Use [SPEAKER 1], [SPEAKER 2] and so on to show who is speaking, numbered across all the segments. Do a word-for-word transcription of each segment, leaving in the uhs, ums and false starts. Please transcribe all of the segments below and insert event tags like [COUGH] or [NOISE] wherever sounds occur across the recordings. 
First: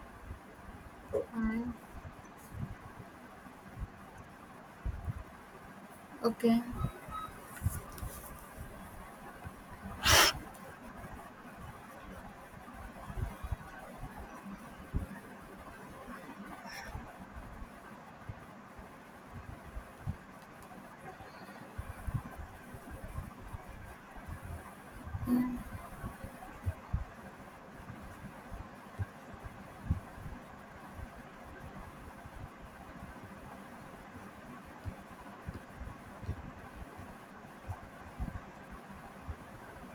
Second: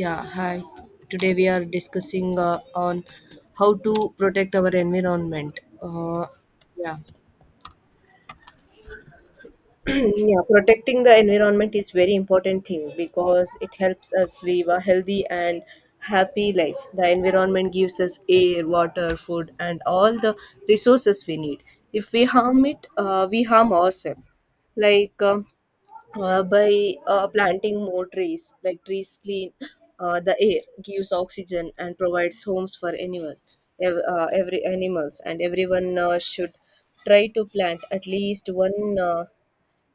[SPEAKER 1] Yeah, hi.
[SPEAKER 2] Uh,
[SPEAKER 1] Today we are discussing uh, on how to protect our environment. Uh,
[SPEAKER 2] okay.
[SPEAKER 1] yeah, [CLEARS THROAT] yeah, protecting the environment is very important thing, because it helps us live a healthy and happy life. The environment gives us air, water, food, and all the resources we need. If we harm it, uh, we harm ourselves, like um uh, by uh, planting more trees. Like, trees clean uh, the air, gives oxygen, and provides homes for anyone. Ev- uh, every animals, and everyone uh, should try to plant at least one uh,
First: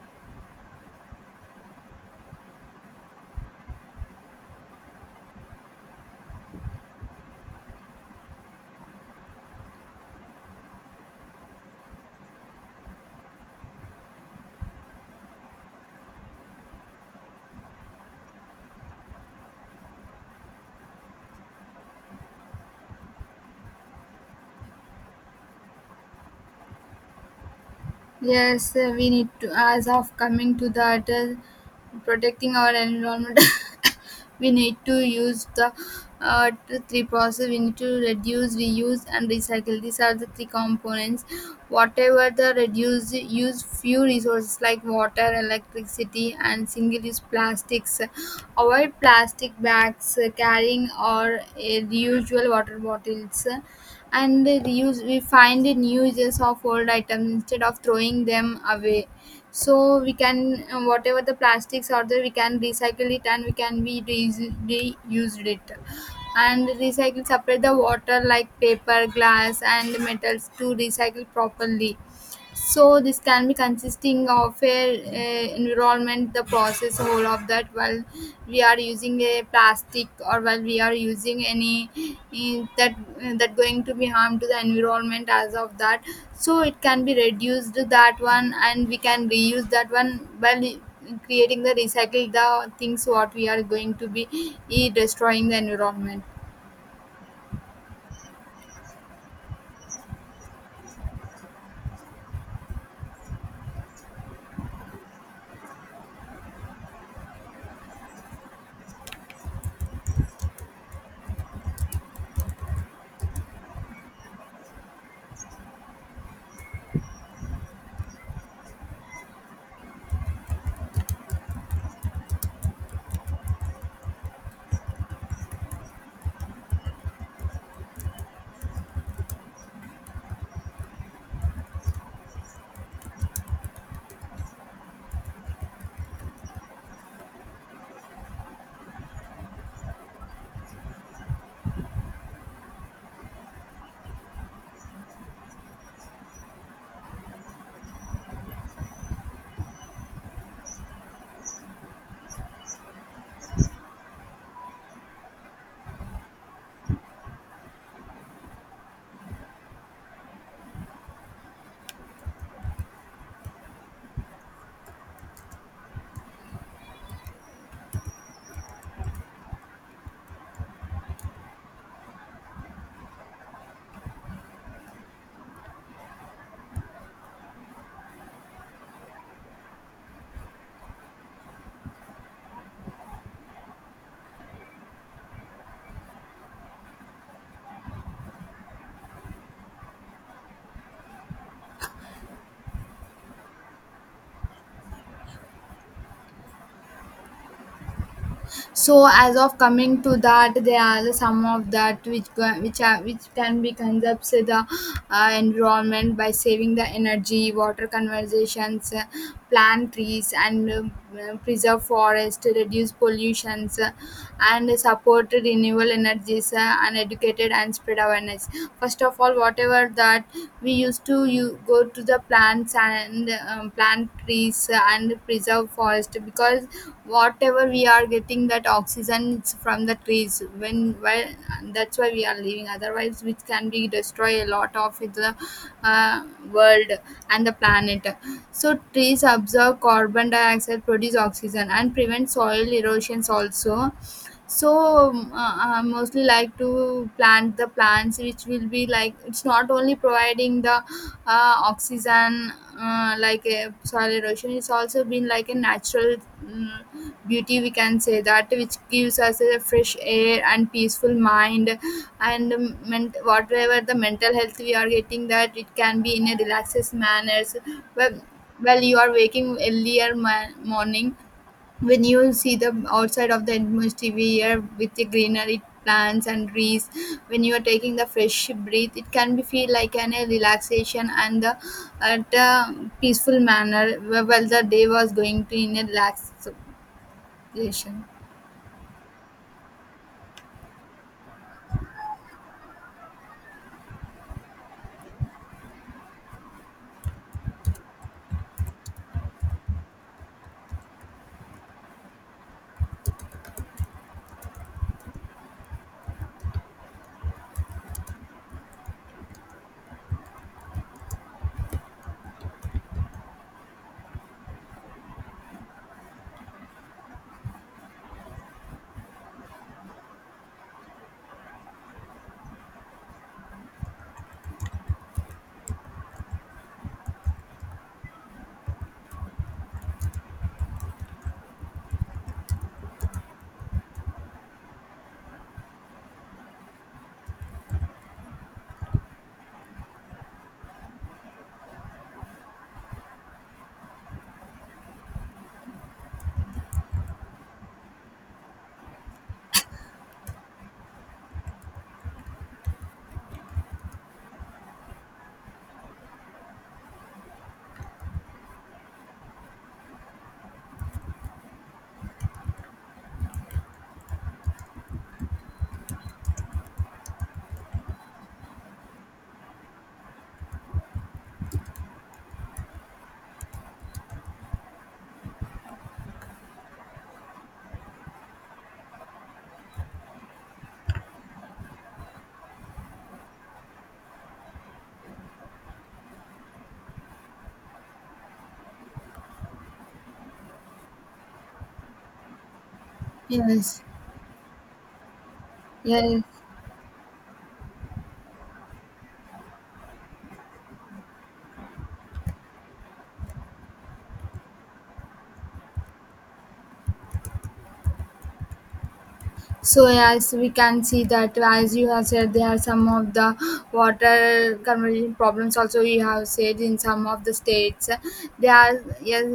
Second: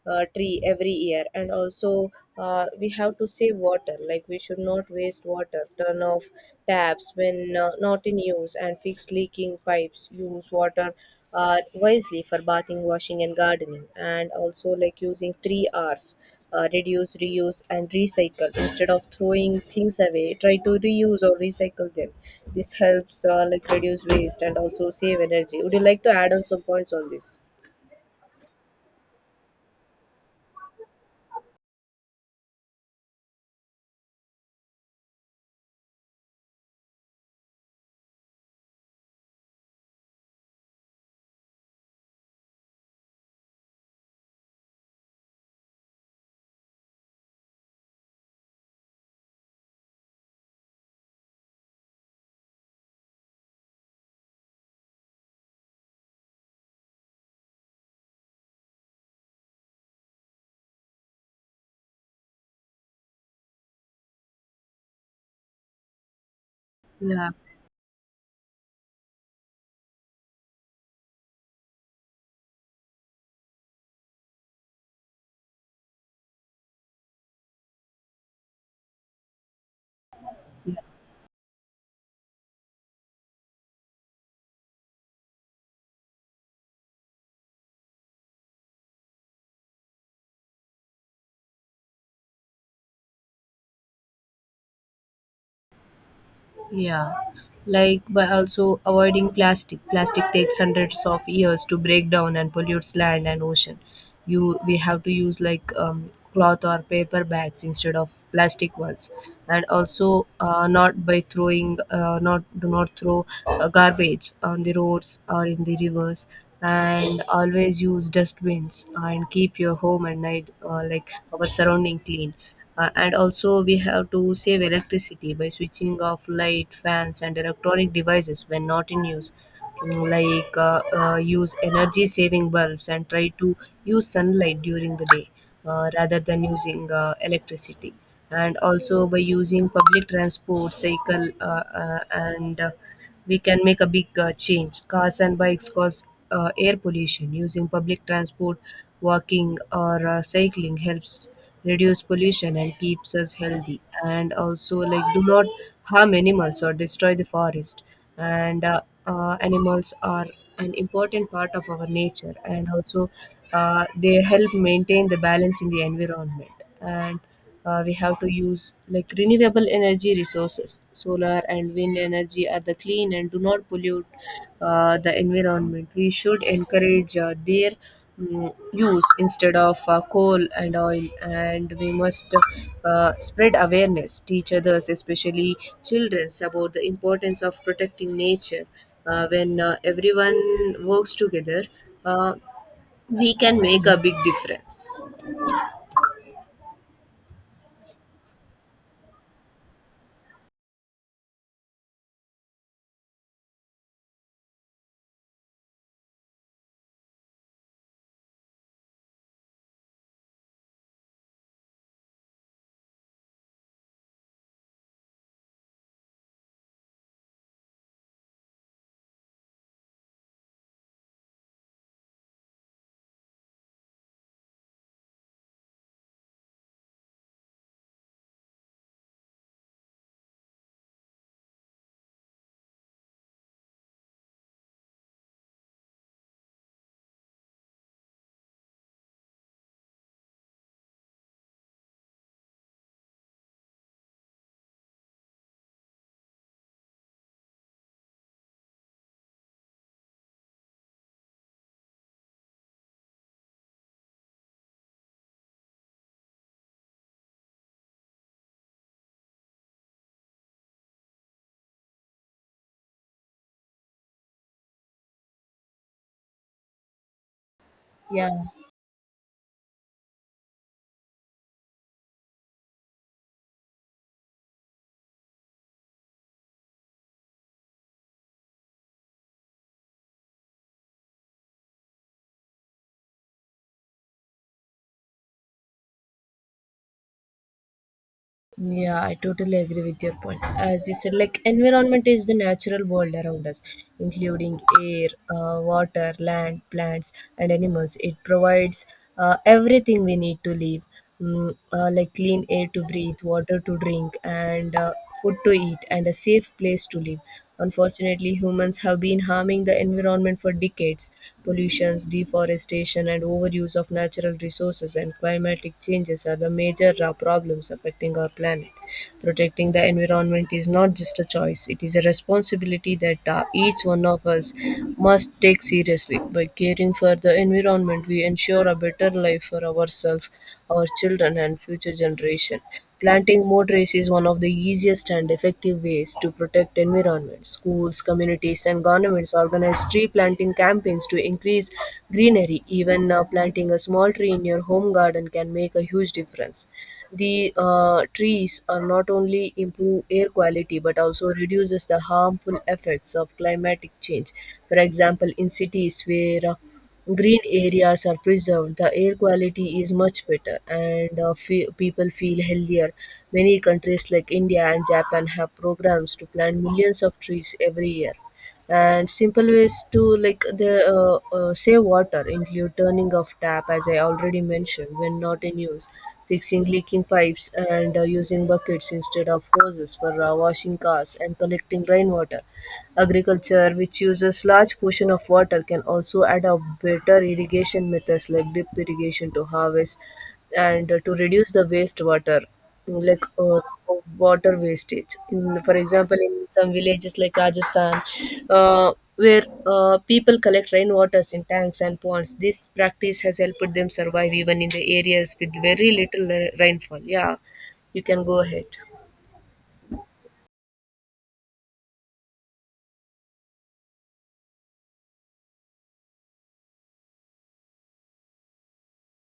[SPEAKER 1] uh, tree every year. And also, uh, we have to save water. Like, we should not waste water. Turn off taps when uh, not in use, and fix leaking pipes. Use water uh, wisely for bathing, washing, and gardening. And also, like, using three R's, uh, reduce, reuse, and recycle. Instead of throwing things away, try to reuse or recycle them. This helps uh, like reduce waste, and also save energy. Would you like to add on some points on this?
[SPEAKER 2] Yes, uh, we need to, as of coming to that, uh, protecting our environment, [LAUGHS] we need to use the uh, the three process. We need to reduce, reuse, and recycle. These are the three components. Whatever the reduce, use few resources like water, electricity, and single-use plastics. Avoid plastic bags, uh, carrying or uh, the usual water bottles, and they use, we find the new uses of old items instead of throwing them away. So we can uh, whatever the plastics are there, we can recycle it and we can be reuse- reused it and recycle,
[SPEAKER 1] Yeah.
[SPEAKER 2] separate the water like paper, glass, and metals to recycle properly. So this can be consisting of a, a environment, the process whole of that while we are using a plastic or while we are using any in that, that going to be harm to the environment as of that. So it can be reduced that one and we can reuse that one while creating the recycle the things what we are going to be eh, destroying the environment.
[SPEAKER 1] Yeah, like by also avoiding plastic. Plastic takes hundreds of years to break down and pollutes land and ocean. You we have to use like um, cloth or paper bags instead of plastic ones, and also uh, not by throwing uh, not do not throw uh, garbage on the roads or in the rivers, and always use dustbins, uh, and keep your home and night uh, like our surrounding clean. Uh, and also, we have to save electricity by switching off light, fans, and electronic devices when not in use. Mm, like uh, uh, use energy saving bulbs and try to use sunlight during the day, uh, rather than using uh, electricity. And also, by using public transport, cycle, uh, uh, and uh, we can make a big uh, change. Cars and bikes cause uh, air pollution. Using public transport, walking, or uh, cycling helps reduce pollution and keeps us healthy. And also, like, do not harm animals or destroy the forest. And uh, uh, animals are an important part of our nature, and also uh, they help maintain the balance in the environment. And uh, we have to use like renewable energy resources. Solar and wind energy are the clean and do not pollute uh, the environment. We should encourage uh, their mm, use instead of uh, coal and oil. And we must uh, spread awareness, teach others, especially children, about the importance of protecting nature uh, when uh, everyone works together, uh, we can make a big difference.
[SPEAKER 2] So as of coming to that, there are some of that which go- which are which can be conserved the uh, environment by saving the energy, water conservations, uh, plant trees, and um, uh, preserve forest, reduce pollutions, uh, and support renewable energies, uh, and educated and spread awareness. First of all, whatever that we used to, you go to the plants and um, plant trees and preserve forest, because whatever we are getting that oxygen, it's from the trees. When well, that's why we are living, otherwise which can be destroy a lot of the uh, world and the planet. So trees absorb carbon dioxide, produce oxygen, and prevent soil erosions also. So um, uh, I mostly like to plant the plants which will be like, it's not only providing the uh, oxygen, uh, like a soil erosion, it's also been like a natural mm, beauty, we can say that, which gives us a fresh air and peaceful mind. And um, ment- whatever the mental health we are getting, that it can be in a relaxed manners. well,
[SPEAKER 1] Yeah.
[SPEAKER 2] well you are waking earlier ma- morning, when you see the outside of the atmosphere here with the greenery plants and trees, when you are taking the fresh breath, it can be feel like an a relaxation and the, at a peaceful manner wh- while the day was going to in a relaxation.
[SPEAKER 1] Yeah, I totally agree with your point. As you said, like environment is the natural world around us, including air, uh, water, land, plants, and animals. It provides uh, everything we need to live, mm, uh, like clean air to breathe, water to drink, and uh, food to eat, and a safe place to live. Unfortunately, humans have been harming the environment for decades. Pollutions, deforestation, and overuse of natural resources and climatic changes are the major uh, problems affecting our planet. Protecting the environment is not just a choice, it is a responsibility that uh, each one of us must take seriously. By caring for the environment, we ensure a better life for ourselves, our children, and future generations. Planting more trees is one of the easiest and effective ways to protect environment. Schools, communities, and governments organize tree planting campaigns to increase greenery. Even uh, planting a small tree in your home garden can make a huge difference. The uh, trees are not only improve air quality but also reduces the harmful effects of climatic change. For example, in cities where uh, green areas are preserved, the air quality is much better, and uh, fe- people feel healthier. Many countries like India and Japan have programs to plant millions of trees every year. And simple ways to like the uh, uh, save water include turning off tap, as I already mentioned, when not in use, fixing leaking pipes, and uh, using buckets instead of hoses for uh, washing cars and collecting rainwater. Agriculture, which uses large portion of water, can also adopt better irrigation methods like drip irrigation to harvest and uh, to reduce the wastewater, like uh,
[SPEAKER 2] Yes,
[SPEAKER 1] of water wastage. In, for example,
[SPEAKER 2] yes.
[SPEAKER 1] in some villages like Rajasthan, uh, where uh, people collect rainwaters in tanks and ponds. This practice has helped them survive even in the areas with very little uh, rainfall. Yeah, you can go ahead.
[SPEAKER 2] So yes, we can see that as you have said, there are some of the water conversion problems. Also, you have said in some of the states, there are yes.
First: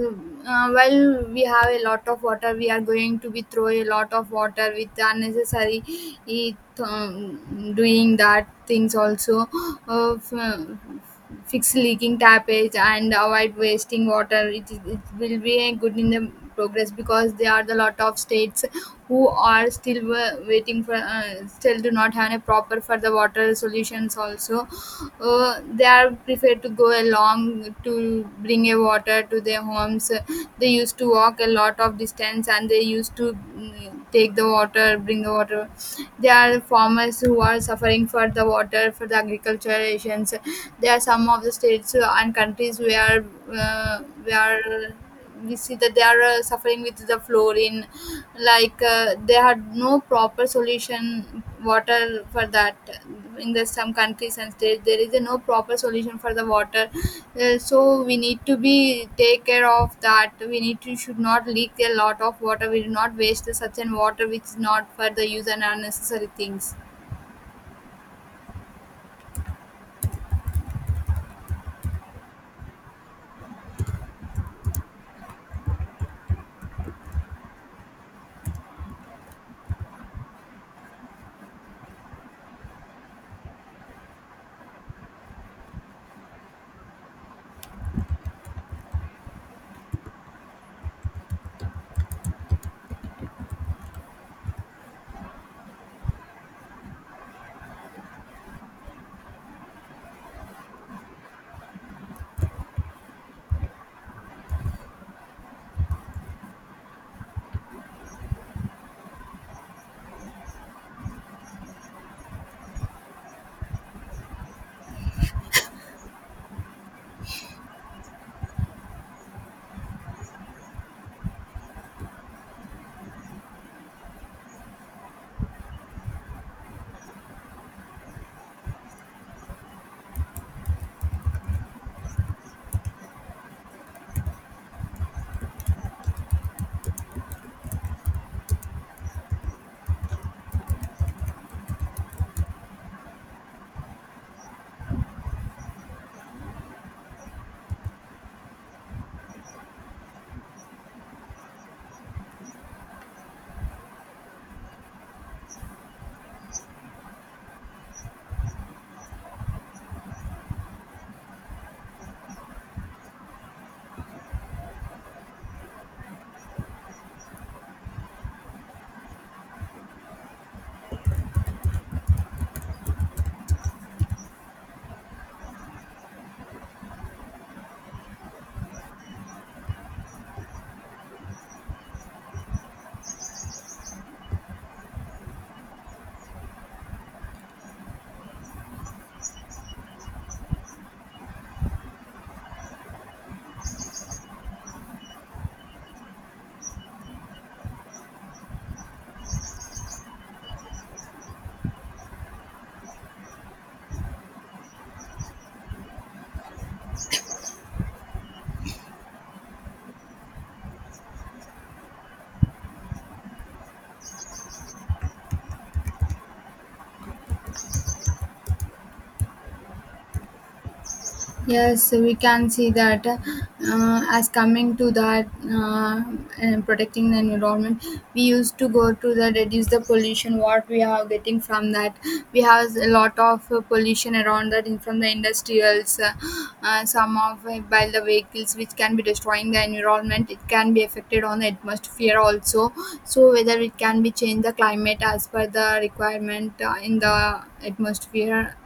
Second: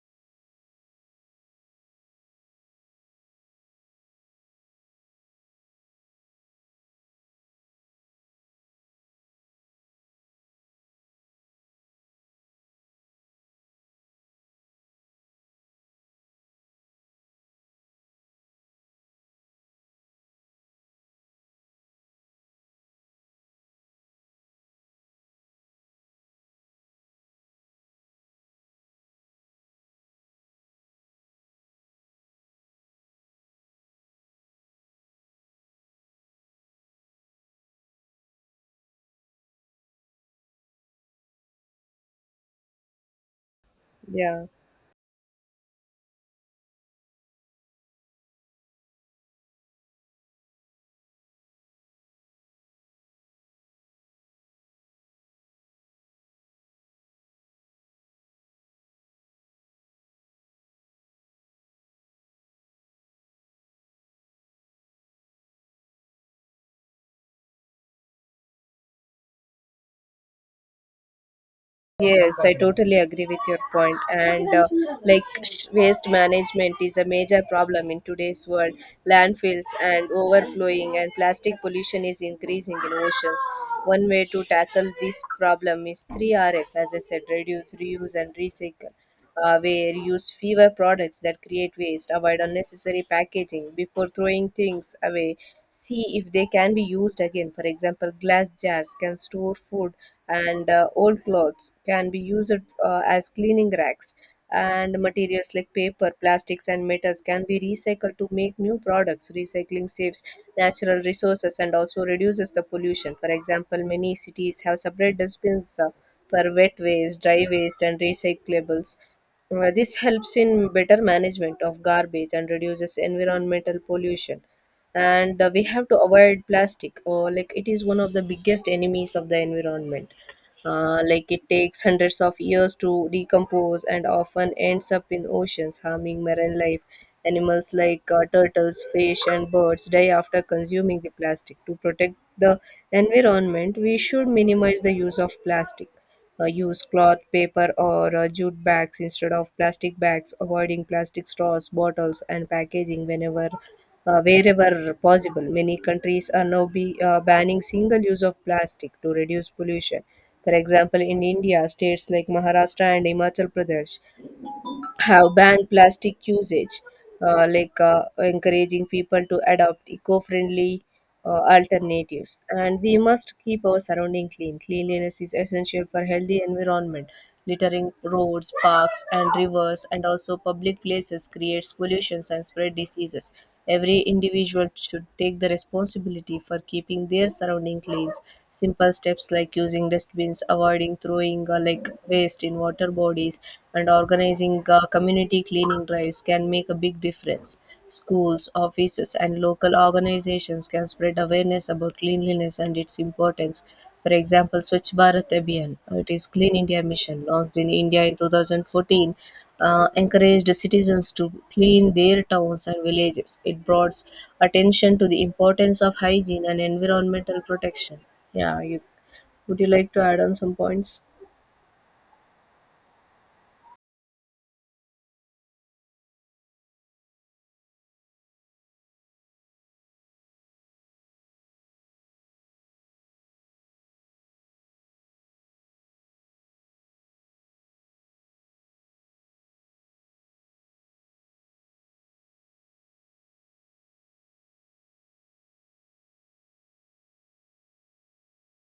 [SPEAKER 2] Uh, while we have a lot of water, we are going to be throw a lot of water with unnecessary it, um, doing that things also uh, f- fix leaking tapage and avoid wasting water. It, is- it will be a good in the progress, because there are the lot of states who are still wa- waiting for uh, still do not have a proper for the water solutions also. Uh, they are preferred to go along to bring a water to their homes, they used to walk a lot of distance and they used to mm, take the water, bring the water. There are farmers who are suffering for the water for the agriculture issues. There are some of the states and countries where uh,
[SPEAKER 1] Yeah.
[SPEAKER 2] where we see that they are uh, suffering with the fluorine, like uh, they had no proper solution water for that. In the some countries and states, there is a no proper solution for the water. Uh, so we need to be take care of that, we need to should not leak a lot of water, we do not waste the such an water which is not for the use and unnecessary things.
[SPEAKER 1] Yes, I totally agree with your point. And uh, like sh- waste management is a major problem in today's world. Landfills and overflowing and plastic pollution is increasing in oceans. One way to tackle this problem is three R's, as I said, reduce, reuse, and recycle, uh, where use fewer products that create waste, avoid unnecessary packaging. Before throwing things away, see if they can be used again. For example, glass jars can store food, and uh, old clothes can be used uh, as cleaning racks, and materials like paper, plastics, and metals can be recycled to make new products. Recycling saves natural resources and also reduces the pollution. For example, many cities have separate dustbins uh, for wet waste, dry waste, and recyclables. Uh, this helps in better management of garbage and reduces environmental pollution. And uh, we have to avoid plastic, or like it is one of the biggest enemies of the environment. Uh, like it takes hundreds of years to decompose and often ends up in oceans, harming marine life. Animals like uh, turtles, fish, and birds die after consuming the plastic. To protect the environment, we should minimize the use of plastic. Uh, use cloth, paper, or uh, jute bags instead of plastic bags, avoiding plastic straws, bottles, and packaging whenever. Uh, wherever possible, many countries are now be, uh, banning single use of plastic to reduce pollution. For example, in India, states like Maharashtra and Himachal Pradesh have banned plastic usage, uh, like uh, encouraging people to adopt eco-friendly uh, alternatives. And we must keep our surrounding clean. Cleanliness is essential for healthy environment. Littering roads, parks, and rivers, and also public places creates pollutions and spread diseases. Every individual should take the responsibility for keeping their surrounding clean. Simple steps like using dustbins, avoiding throwing uh, like waste in water bodies, and organizing uh, community cleaning drives can make a big difference. Schools, offices, and local organizations can spread awareness about cleanliness and its importance. For example, Swachh Bharat Abhiyan, uh, it is Clean India Mission, launched in India in two thousand fourteen, uh, encouraged citizens to clean their towns and villages. It brought attention to the importance of hygiene and environmental protection. Yeah, you, would you like to add on some points?
[SPEAKER 2] Yes, so we can see that, uh, as coming to that, uh, and protecting the environment, we used to go to the reduce the pollution. What we are getting from that, we have a lot of uh, pollution around that in from the industrials, uh, uh, some of uh, by the vehicles, which can be destroying the environment. It can be affected on the atmosphere also. So whether it can be change the climate as per the requirement uh, in the atmosphere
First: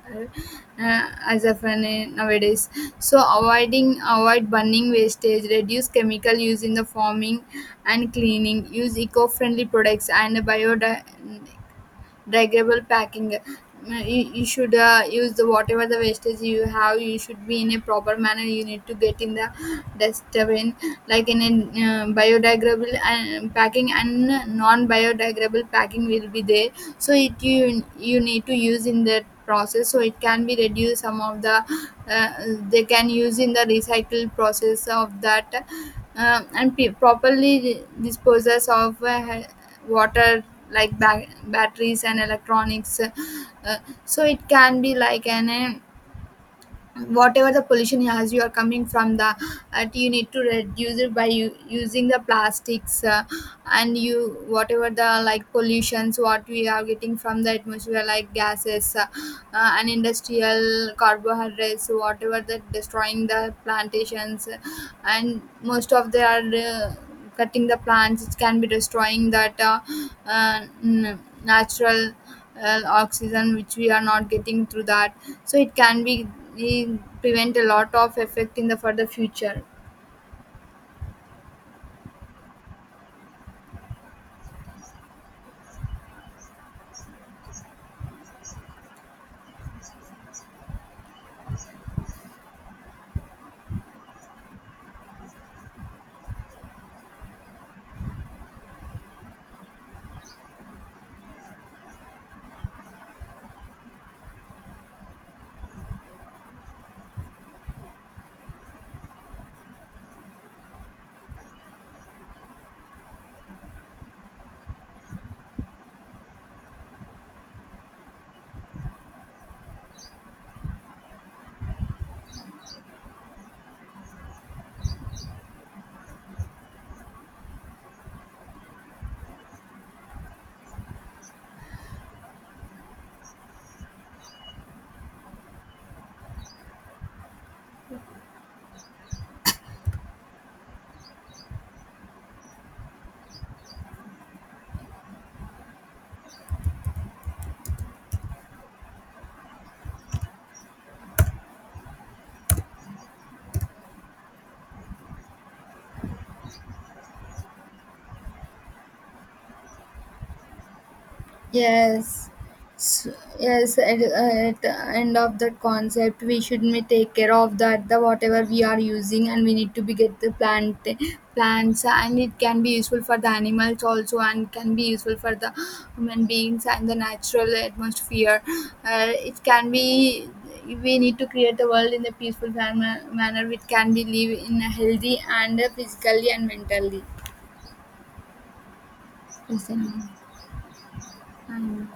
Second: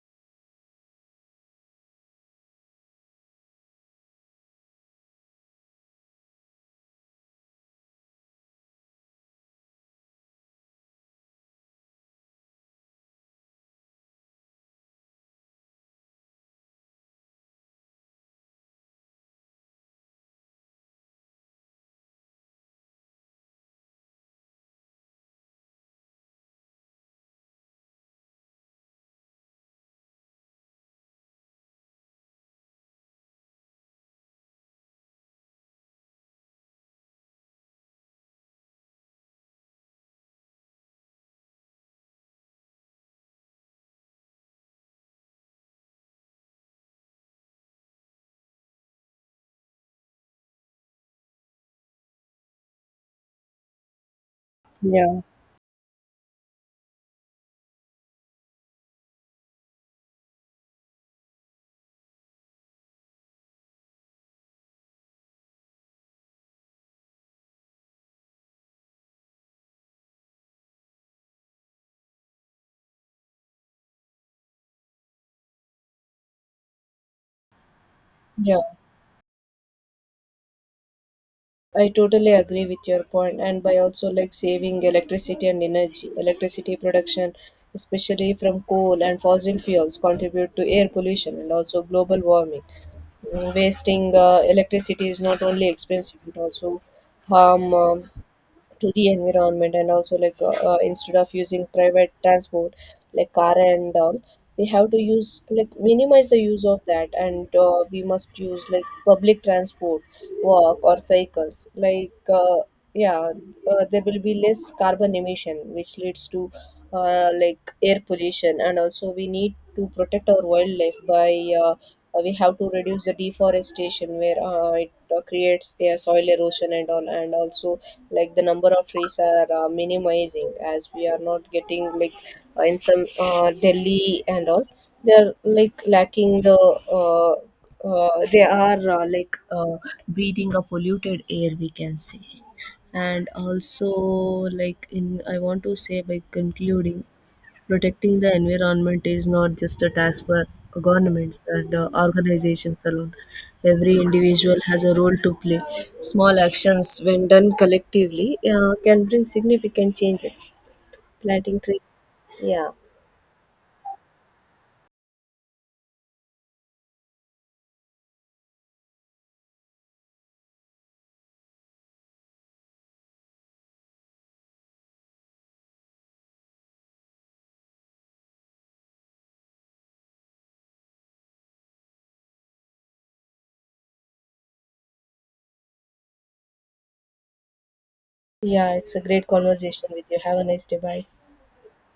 [SPEAKER 2] uh, as of uh, nowadays. So avoiding, avoid burning wastage, reduce chemical use in the farming and cleaning, use eco-friendly products and biodiversity, regable packing. Uh, you, you should uh, use the whatever the wastage you have, you should be in a proper manner, you need to get in the dustbin, like in a uh, biodegradable and packing and non-biodegradable packing will be there. So it you, you need to use in that process, so it can be reduced some of the uh, they can use in the recycle process of that. Um, and pe- properly disposes of uh, water like ba- batteries and electronics uh, so it can be like an um, whatever the pollution as you are coming from the uh, you need to reduce it by u- using the plastics, uh, and you whatever
[SPEAKER 1] Yeah,
[SPEAKER 2] the like pollutions what we are getting from the atmosphere like gases, uh, uh, and industrial carbohydrates whatever that destroying the plantations. And most of they are uh, cutting the plants, it can be destroying that uh, uh, n- natural uh, oxygen which we are not getting through that. So it can be eh, prevent a lot of effect
[SPEAKER 1] yeah.
[SPEAKER 2] in the for the future.
[SPEAKER 1] I totally agree with your point, and by also like saving electricity and energy, electricity production, especially from coal and fossil fuels, contribute to air pollution and also global warming. Mm, Wasting uh, electricity is not only expensive, it also harm. Um, to the environment. And also, like uh, uh, instead of using private transport like car and all, we have to use like minimize the use of that. And uh, we must use like public transport, walk, or cycles, like uh, yeah, uh, there will be less carbon emission, which leads to uh, like air pollution. And also, we need to protect our wildlife by uh, uh, we have to reduce the deforestation, where uh, it uh, creates a soil erosion and all. And also, like the number of trees are uh, minimizing, as we are not getting like, uh, in some uh, delhi and all, they are like lacking the uh, uh, they are uh, like uh, breathing a polluted air, we can say. And also, like in, I want to say, by concluding, protecting the environment is not just a task for governments and uh, organizations alone. Every individual has a role to play. Small actions, when done collectively, uh, can bring significant changes. Planting trees.
[SPEAKER 2] Yes,
[SPEAKER 1] Yeah.
[SPEAKER 2] S yes. At, at the end of that concept, we should may take care of that the whatever we are using, and we need to be get the plant plants, and it can be useful for the animals also, and can be useful for the human beings and the natural atmosphere. Uh, it can be. We need to create a world in a peaceful manner, manner which can be live in a healthy and uh, physically and mentally.
[SPEAKER 1] Yeah, it's a great
[SPEAKER 2] Yes, I know.
[SPEAKER 1] conversation with you. Have a nice day. Bye.
[SPEAKER 2] I know.